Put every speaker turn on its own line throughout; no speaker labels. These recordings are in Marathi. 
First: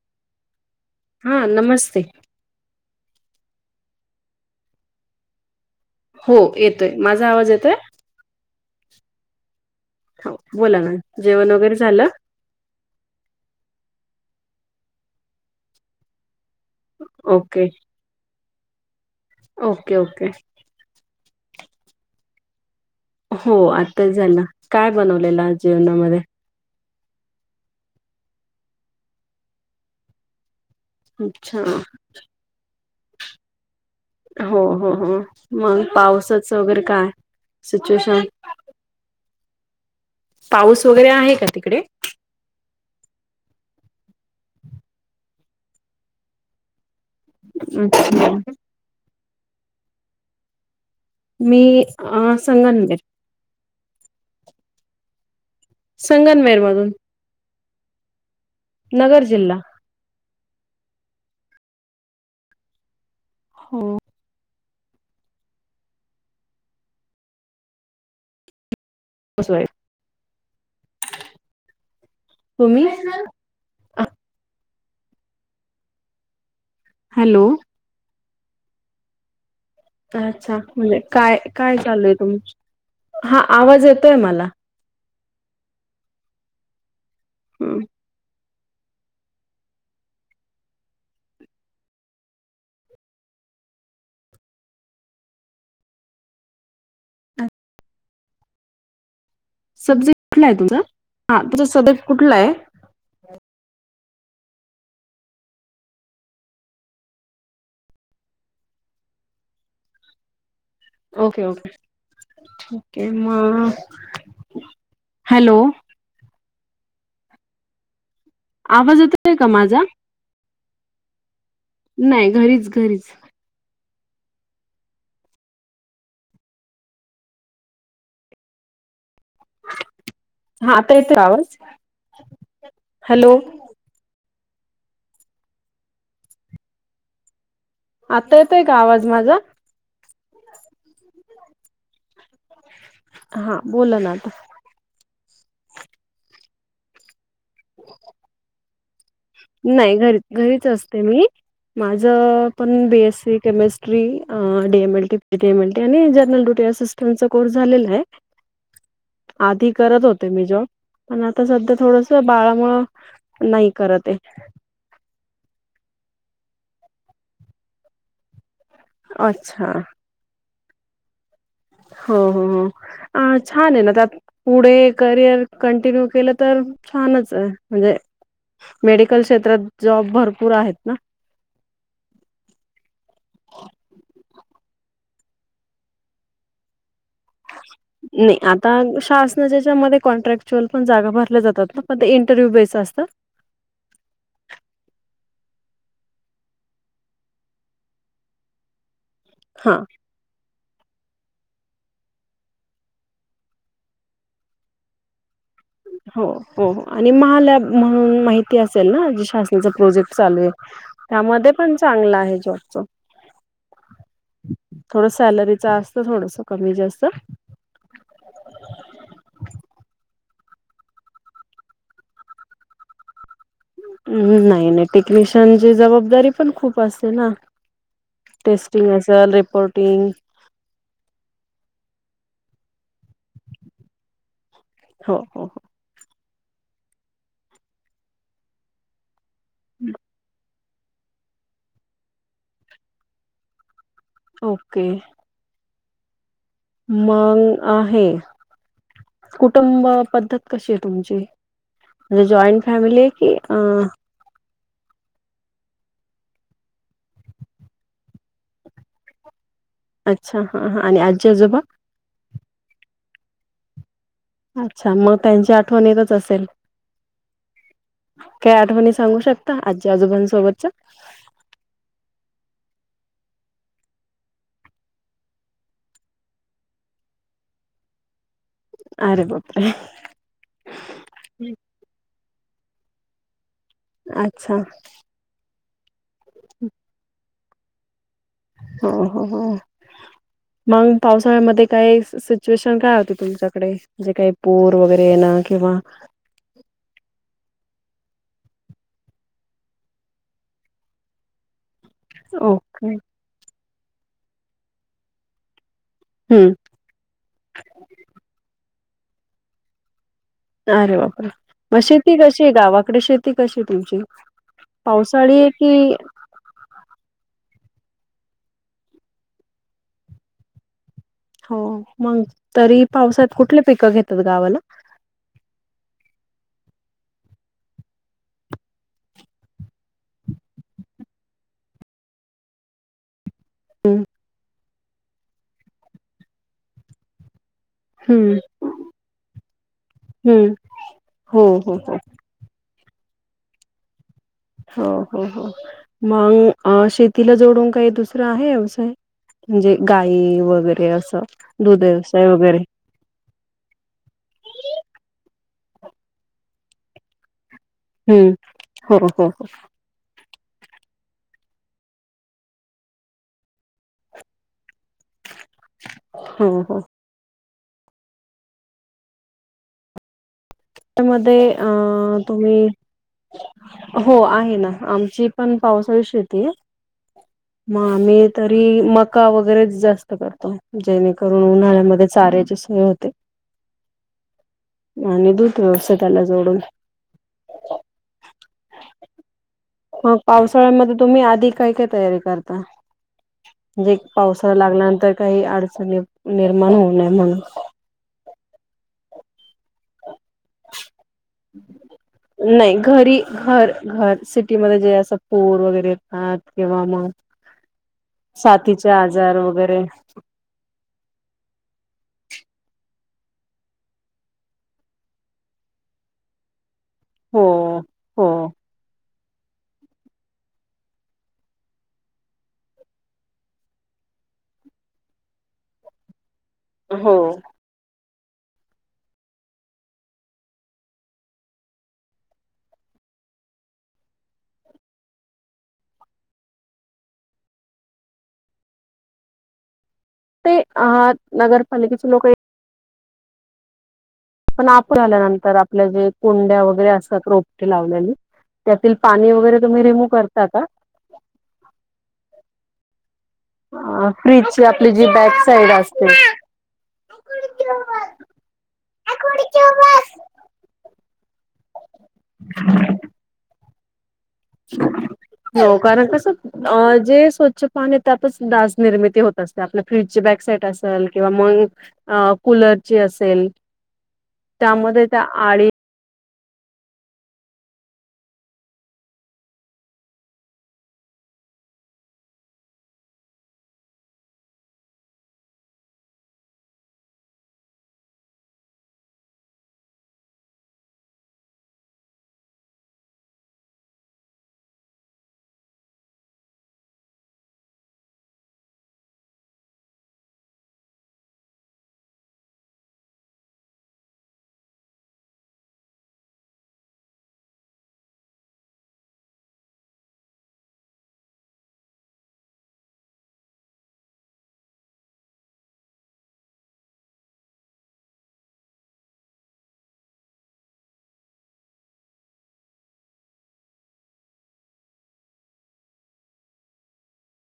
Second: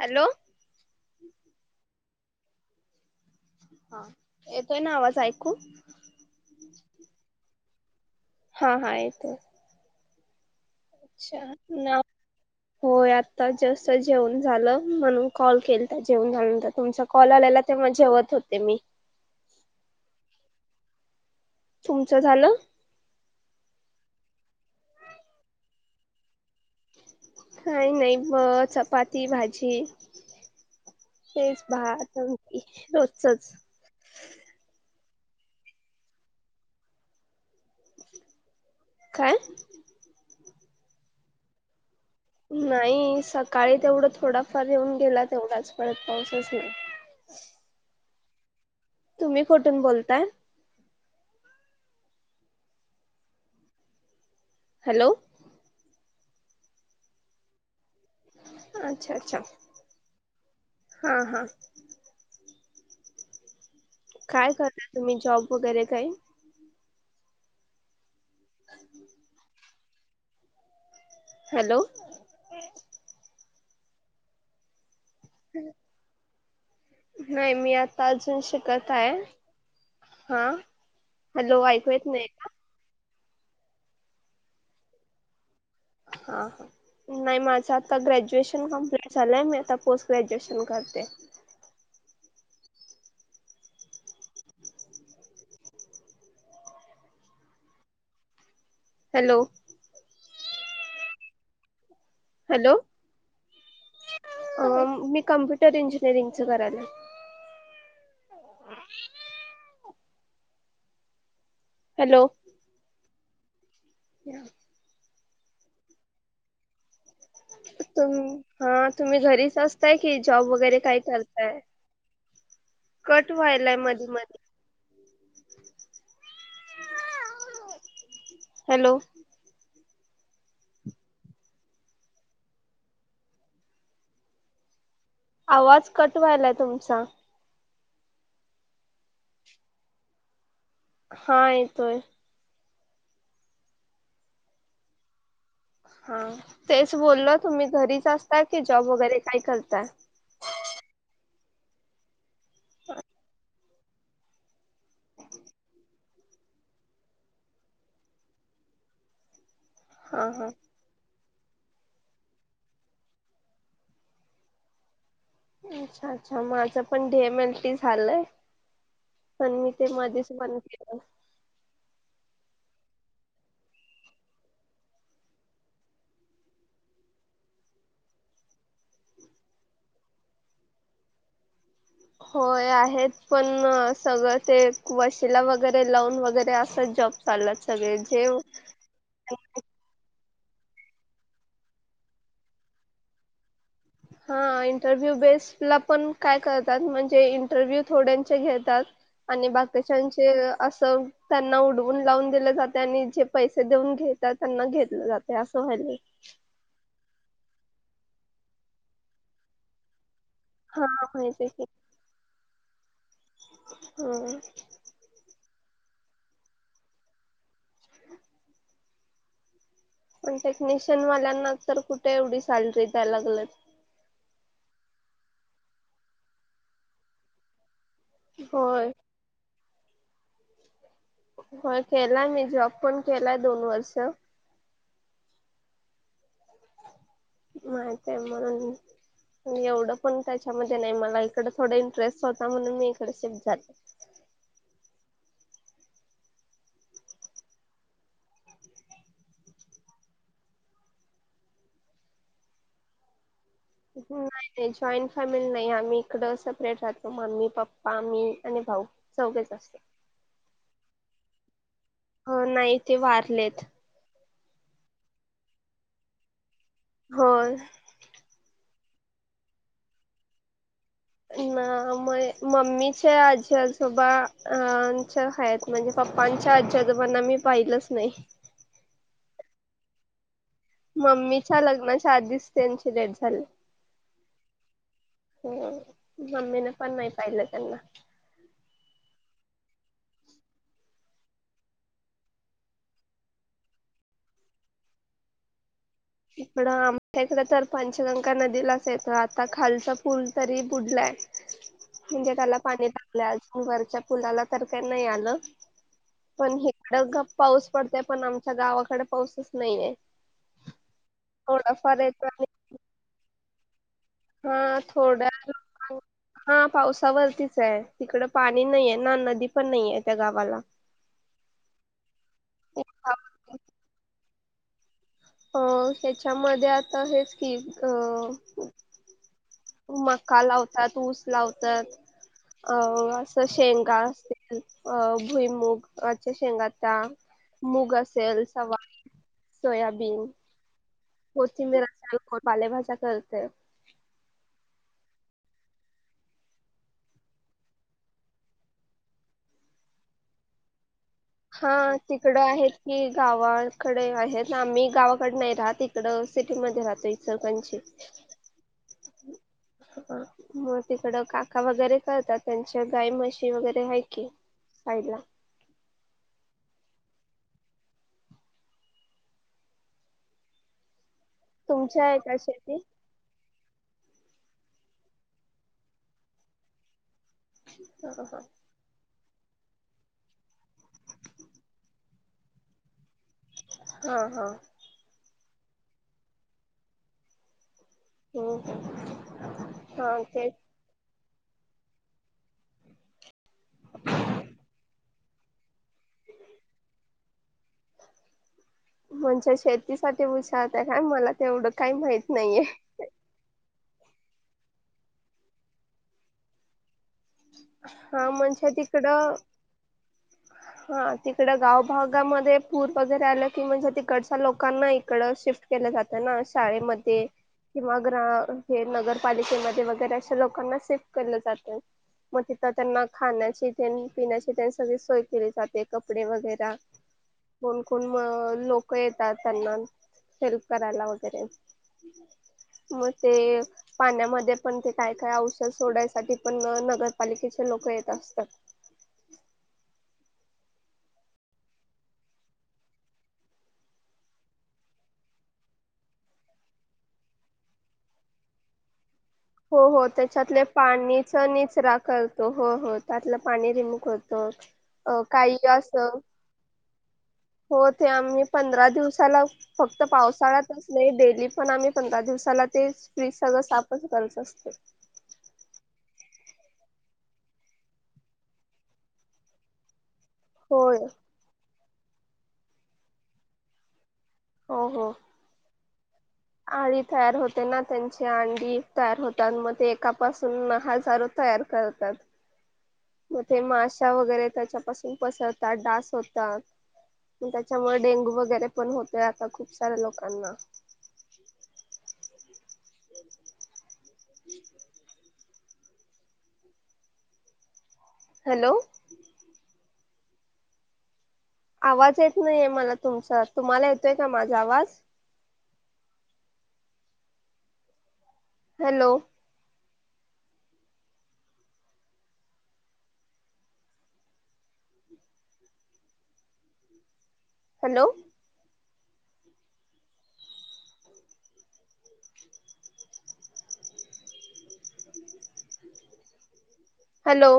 हॅलो
हा नमस्ते!
हा येतोय ना आवाज ऐकू?
हो येतोय माझा आवाज येतोय?
हा हा येतेय.
हो बोला ना. जेवण
अच्छा
वगैरे
ना
झालं
होय आत्ता जस्ट जेवण झालं म्हणून कॉल केला जेवण झाल्यानंतर. तुमचा कॉल आलेला
ओके
तेव्हा जेवत होते मी.
Okay okay.
तुमचं झालं?
हो आत्ताच झालं काय बनवलेलं जेवणामध्ये?
काय नाई ब चपाती-भाजी
अच्छा
तेच भात आमटी रोजचाच.
हो हो हो मग पावसाचा वगैरे काय सिच्युएशन
काय
पाऊस वगेरे आहे का तिकडे?
नाही सकाळी तेवढा थोडाफार येऊन गेला तेवडाच परत पाऊसच नाय.
अच्छा
तुम्ही कुठून बोलताय?
मी अ संगनमेर.
हॅलो
संगनमेर म्हणून
अच्छा
नगर
अच्छा
जिल्हा
हा हा.
हो.
काय करता तुमी जॉब वगेरे काय? [inaudible]
हाऊसवाइफ
हॅलो,
तुमी हाय ना?
[inaudible]
हॅलो
नाइ मी आता अजून शिकत हाय.
[inaudible] अच्छा म्हणजे काय काय
येत
चालू आहे
नाही
तुम,
का
हा आवाज येतोय मला.
[inaudible] हा नाइ माझं
हं.
आता ग्रॅज्युएशन कम्प्लीट सला मी आता पोस्ट ग्रॅज्युएशन करते. हॅलो.
सब्जेट कुठला आहे तुमझं हा तुं स.
हॅलो, [inaudible] आम मी कम्प्युटर इंजिनिअरिंगचं कराल [unintelligible]
ओके ओके,
हॅलो,
ठीकेय मग,
[unintelligible]
हॅलो,
हा
आवाज
तुमी
येतोय का
घरीच
माझा?
असताय कि जॉब वगेरे काइ करताय.
नाइ घरीच-घरीच,
वायलाय मदि मदी, [inaudible] [unintelligible] हॅलो,
हा आता येतोय आवाज [unintelligible] हॅलो,
आवाज कट वायलाय तुमचा,
आता येतय का आवाज माझा.
हा येतोय,
हा बोल ना आता,
हा तेच बोलल तुम्ही घरीच असता की जॉब वगैरे काय करताय
नाइ घरी घरीच असते मी माझ पण बीएससी केमेस्ट डीएमएलीडीएमएलटी आणि जनरल ड्युटी असिस्टंचा कोर्स झालेला आहे. [inaudible] आधी करत
हा
होते
हा
मी जॉब, पण आता सध्या थोडस बाळामुळ नाई करतय [unintelligible]
अच्छा अच्छा माझं पण ढयमल्टी झालंय [inaudible] पण मी
अच्छा
ते मध्येेच बन केलं
हो-हो हो, छान आहे ना त्यात, पुढे करिअर कंटिन्यू केलं तर छानच आहे. म्हणजे मेडिकल क्षेत्रात जॉब भरपूर आहेत ना,
होय आहेत पण सगळं ते वषिला वगैरे लवन वगैरे असं जॉब सला सगळे जेव
शासनाच्या म कॉन्ट्रॅक्च्युअल पण जागा भरल्या जातात ना पण ते इंटरव्ह्यू बेस असतात.
हा इंटरव्ह्यू बेस् ला पण काय करतात, म्हणजे इंटरव्ह्यू थोड्यांचे घेतात. आणि
हा
बाकीच्याचे असं त्यांना उडवून लावून दिलं जाते आणि जे पैसे देऊन घेतात त्यांना घेतलं जाते असं व्हालं
हो हो हो आणि महालॅ म्हणून माहिती असेल ना जे शासनाचा प्रोजेक्ट चालू आहे.
हा माहिती
त्यामध्ये
की
पण चांगला आहे जॉबच.
हा
[inaudible] थोडं सॅलरीच असतं थोडस कमी जास्त
[unintelligible] पण टेक्निशियन वाल्यांना तर कुठे एवढी सॅलरी द्याय लागल.
हम् नाही नाही टेक्निशियनची जबाबदारी पण खूप असते ना.
होय.
टेस्टिंग असेल रिपोर्टिंग
हो केलाय मी जॉब पण केलाय दोन वर्ष
हो हो,
माहित आहे म्हणून मी, एवढं पण त्या नाही मला इकडे थोड इंटरेस्ट होता म्हणून मी इकडे शिफ्ट झाले.
ओके. मग आहे, कुटुंब पद्धत कशी आहे तुमची? म्हणजे जॉईन फॅमिली आहे की अ
नाही नाही जॉईंन फॅमिली नाही आम्ही इकडं सेपरेट राहतो मम्मी, पप्पा, मी आणि भाऊ. चौघच असते.
अच्छा हा हा आणि आजी, आजोबा.
हो नाही ते वारलेत.
अच्छा मग त्यांची आठवण येतच असेल.
हो.
काही आठवणी सांगू शकता आजी आजोबांसोबतच.
ना म मम्मीचे आजी आजोबा अ च्या आहेत. म्हणजे पप्पांच्या आजी आजोबांना मी पाहिलंच नाही.
अरे बापरे.
मम्मीच्या लग्नाच्या आधीच त्यांची डेट झाली.
अच्छा.
हो मम्मीन पण नाही पाहिलं त्यांना.
हो हो हो. मग पावसाळ्यामध्ये काही सिच्युएशन काय होती तुमच्याकडे जे काही पूर वगैरे ये ना किंवा
इकडं आमच्या इकड तर पंचगंगा नदीलाचा येत आता खालचा पूल तरी बुडलाय.
[inaudible]
म्हणजे त्याला पाणी
ओके
लागले अजून वरच्या पुलाला तर काही नाही आलं,
हम्म
पण अ ग पाऊस पडतय पण आमच्या गावाकड पाऊसच नाही आहे.
अरे बापरे, मग शेती
येतो
कशी
आणि
आहे गावाकडे शेती कशी आहे तुमची?
हा थोड्या
पावसाळी की
हा पावसावरतीच आहे तिकड पाणी नाही आहे ना नदी पण नाहीे त्या गावाला.
हो मग तरी पावसात कुठल पिकं घेतात गावाला.
अ ह्याच्यामध्ये आता हेच की अ मका लावतात, ऊस लावतात अ शेंगा
हम्म
असतील अ भुईमुगच्या शेंगाचा. मुग
हम्म
असेल सवारी, सोयाबीन.
हम्म हो हो
कोथिंबीर
हो
[unintelligible] पालेभाजा करते.
हो हो हो मग शेतीला जोडून काय दुसरं आहे व्यवसाय. म्हणजे गाई वगैरे असं
हा
दुध व्यवसाय
तिकडं
वगैरे.
आहेत की गावाकडे आहेत ना मी गावाकडे नाही राहत इकड सिटीमध्ये राहतो इचलकरंजी.
हम्म हो हो हो.
हा मग तिकडं काका वगैरे करतात त्यांच्या गाई म्हशी वगैरे आहे की. पाहिला.
हो हो. [unintelligible] मध्ये
तुमच्या आहे
अं
का
तुम्ही
शेती
हो आहे ना आमची पण पावसाळी शेती आहे. मग
हा
आम्ही
हा
तरी मग मका वगैरेच जास्त करतो जेणेकरून उन्हाळ्यामध्ये चाऱ्याची सोय होते.
हा हा.
आणि दूध व्यवस्था त्याला जोडून.
हम्म हम्म.
हो पावसाळ्यामध्ये तुम्ही आधी काय काय तयारी करता. जे पावसाला लागल्यानंतर. काही अडचणे निर्माण होऊ नये म्हणून.
म्हणच्या शेतीसाठी हुशारत आहे काय मला तेवढं काही माहित नाहीये.
नाही घरी घर घर सिटीमध्ये जे असं पूर वगैरे येतात किंवा मग
हा म्हणजे
सातीचे
तिकडं
आजार वगैरे.
हा तिकड गाव भागामध्ये पूर वगैरे आलं की म्हणजे तिकडच्या लोकांना इकडं शिफ्ट केलं जातं ना शाळेम ध्ये
हो
किंवा ग्रा
हो
हे नगरपालिकेमध्ये वगैरे अशा लोकांना शिफ्ट केलं जातं. मग तिथं त्यांना खाण्याची तेन, पिण्याची तेन सगळी सोय केली जाते कपडे वगैरा.
हो.
कोण कोण लोक येतात त्यांना हेल्प करायला वगैरे. मग ते पाण्यामध्ये पण ते काय काय औषध सोडायसाठी पण नगर पालिकेचे लोक येत असतात.
ते आह त नगरपालिकेचे लोक ये- - पण आपण आल्यानंतर आपल्या जे कुंड्या वगैरे असतात रोपटे लावलेली. त्यातील पाणी वगैरे तुम्ही
हो. हो.
रिमूव्ह करता
त्याच्यातले
का
पाणीचा निचरा करतो हो, हो. त्यातलं पाणी रिमूव होत
फ्रीजची आपली जी
अ
बॅक
काही
साईड असते
असं हो. ते आम्ही पंधरा दिवसा ला फक्त पावसाळ्यातच नाही डेली पण आम्ही पंधरा दिवसाला ते फ्रीज सगळं साफच करत असतो.
हो. कारण कस जे स्वच्छ पान त्यातच डास निर्मिती होत आपली फ्रीजची बॅकसाइट
होय
असेल किंवा मग कूलरची असेल.
हो हो.
त्यामध्ये त्या आळी - -
आळी तयार होते ना त्यांचे अंडी तयार होतात, मग ते एकापासून हजारो तयार करतात. मग ते माशा वगैरे त्याच्यापासून पसरतात. डास होतात. त्याच्यामुळे डेंगू वगैरे पण होतेय आता खूप साऱ्या लोकांना. हॅलो. आवाज येत नाहीये मला तुमचा. तुम्हाला येतोय का माझा आवाज? Hello. Hello. Hello.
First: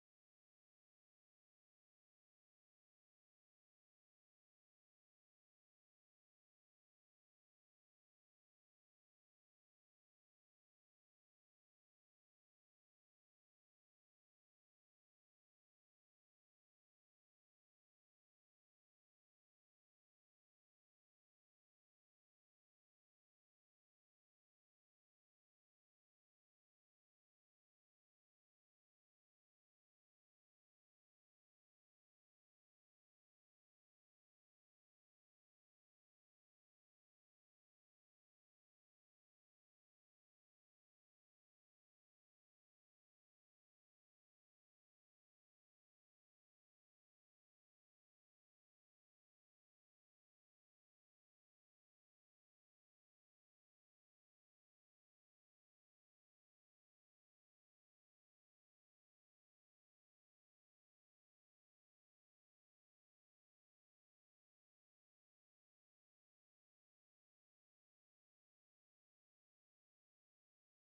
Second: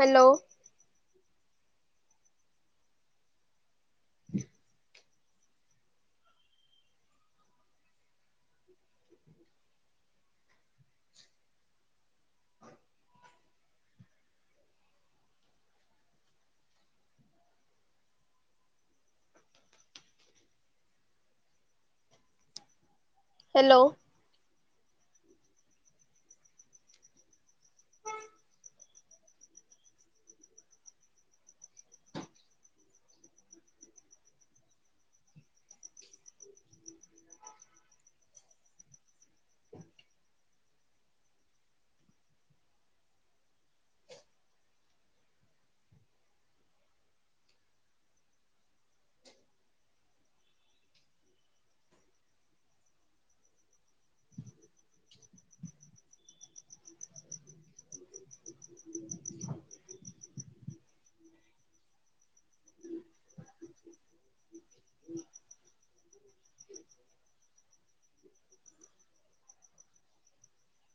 Hello. [inaudible] Hello.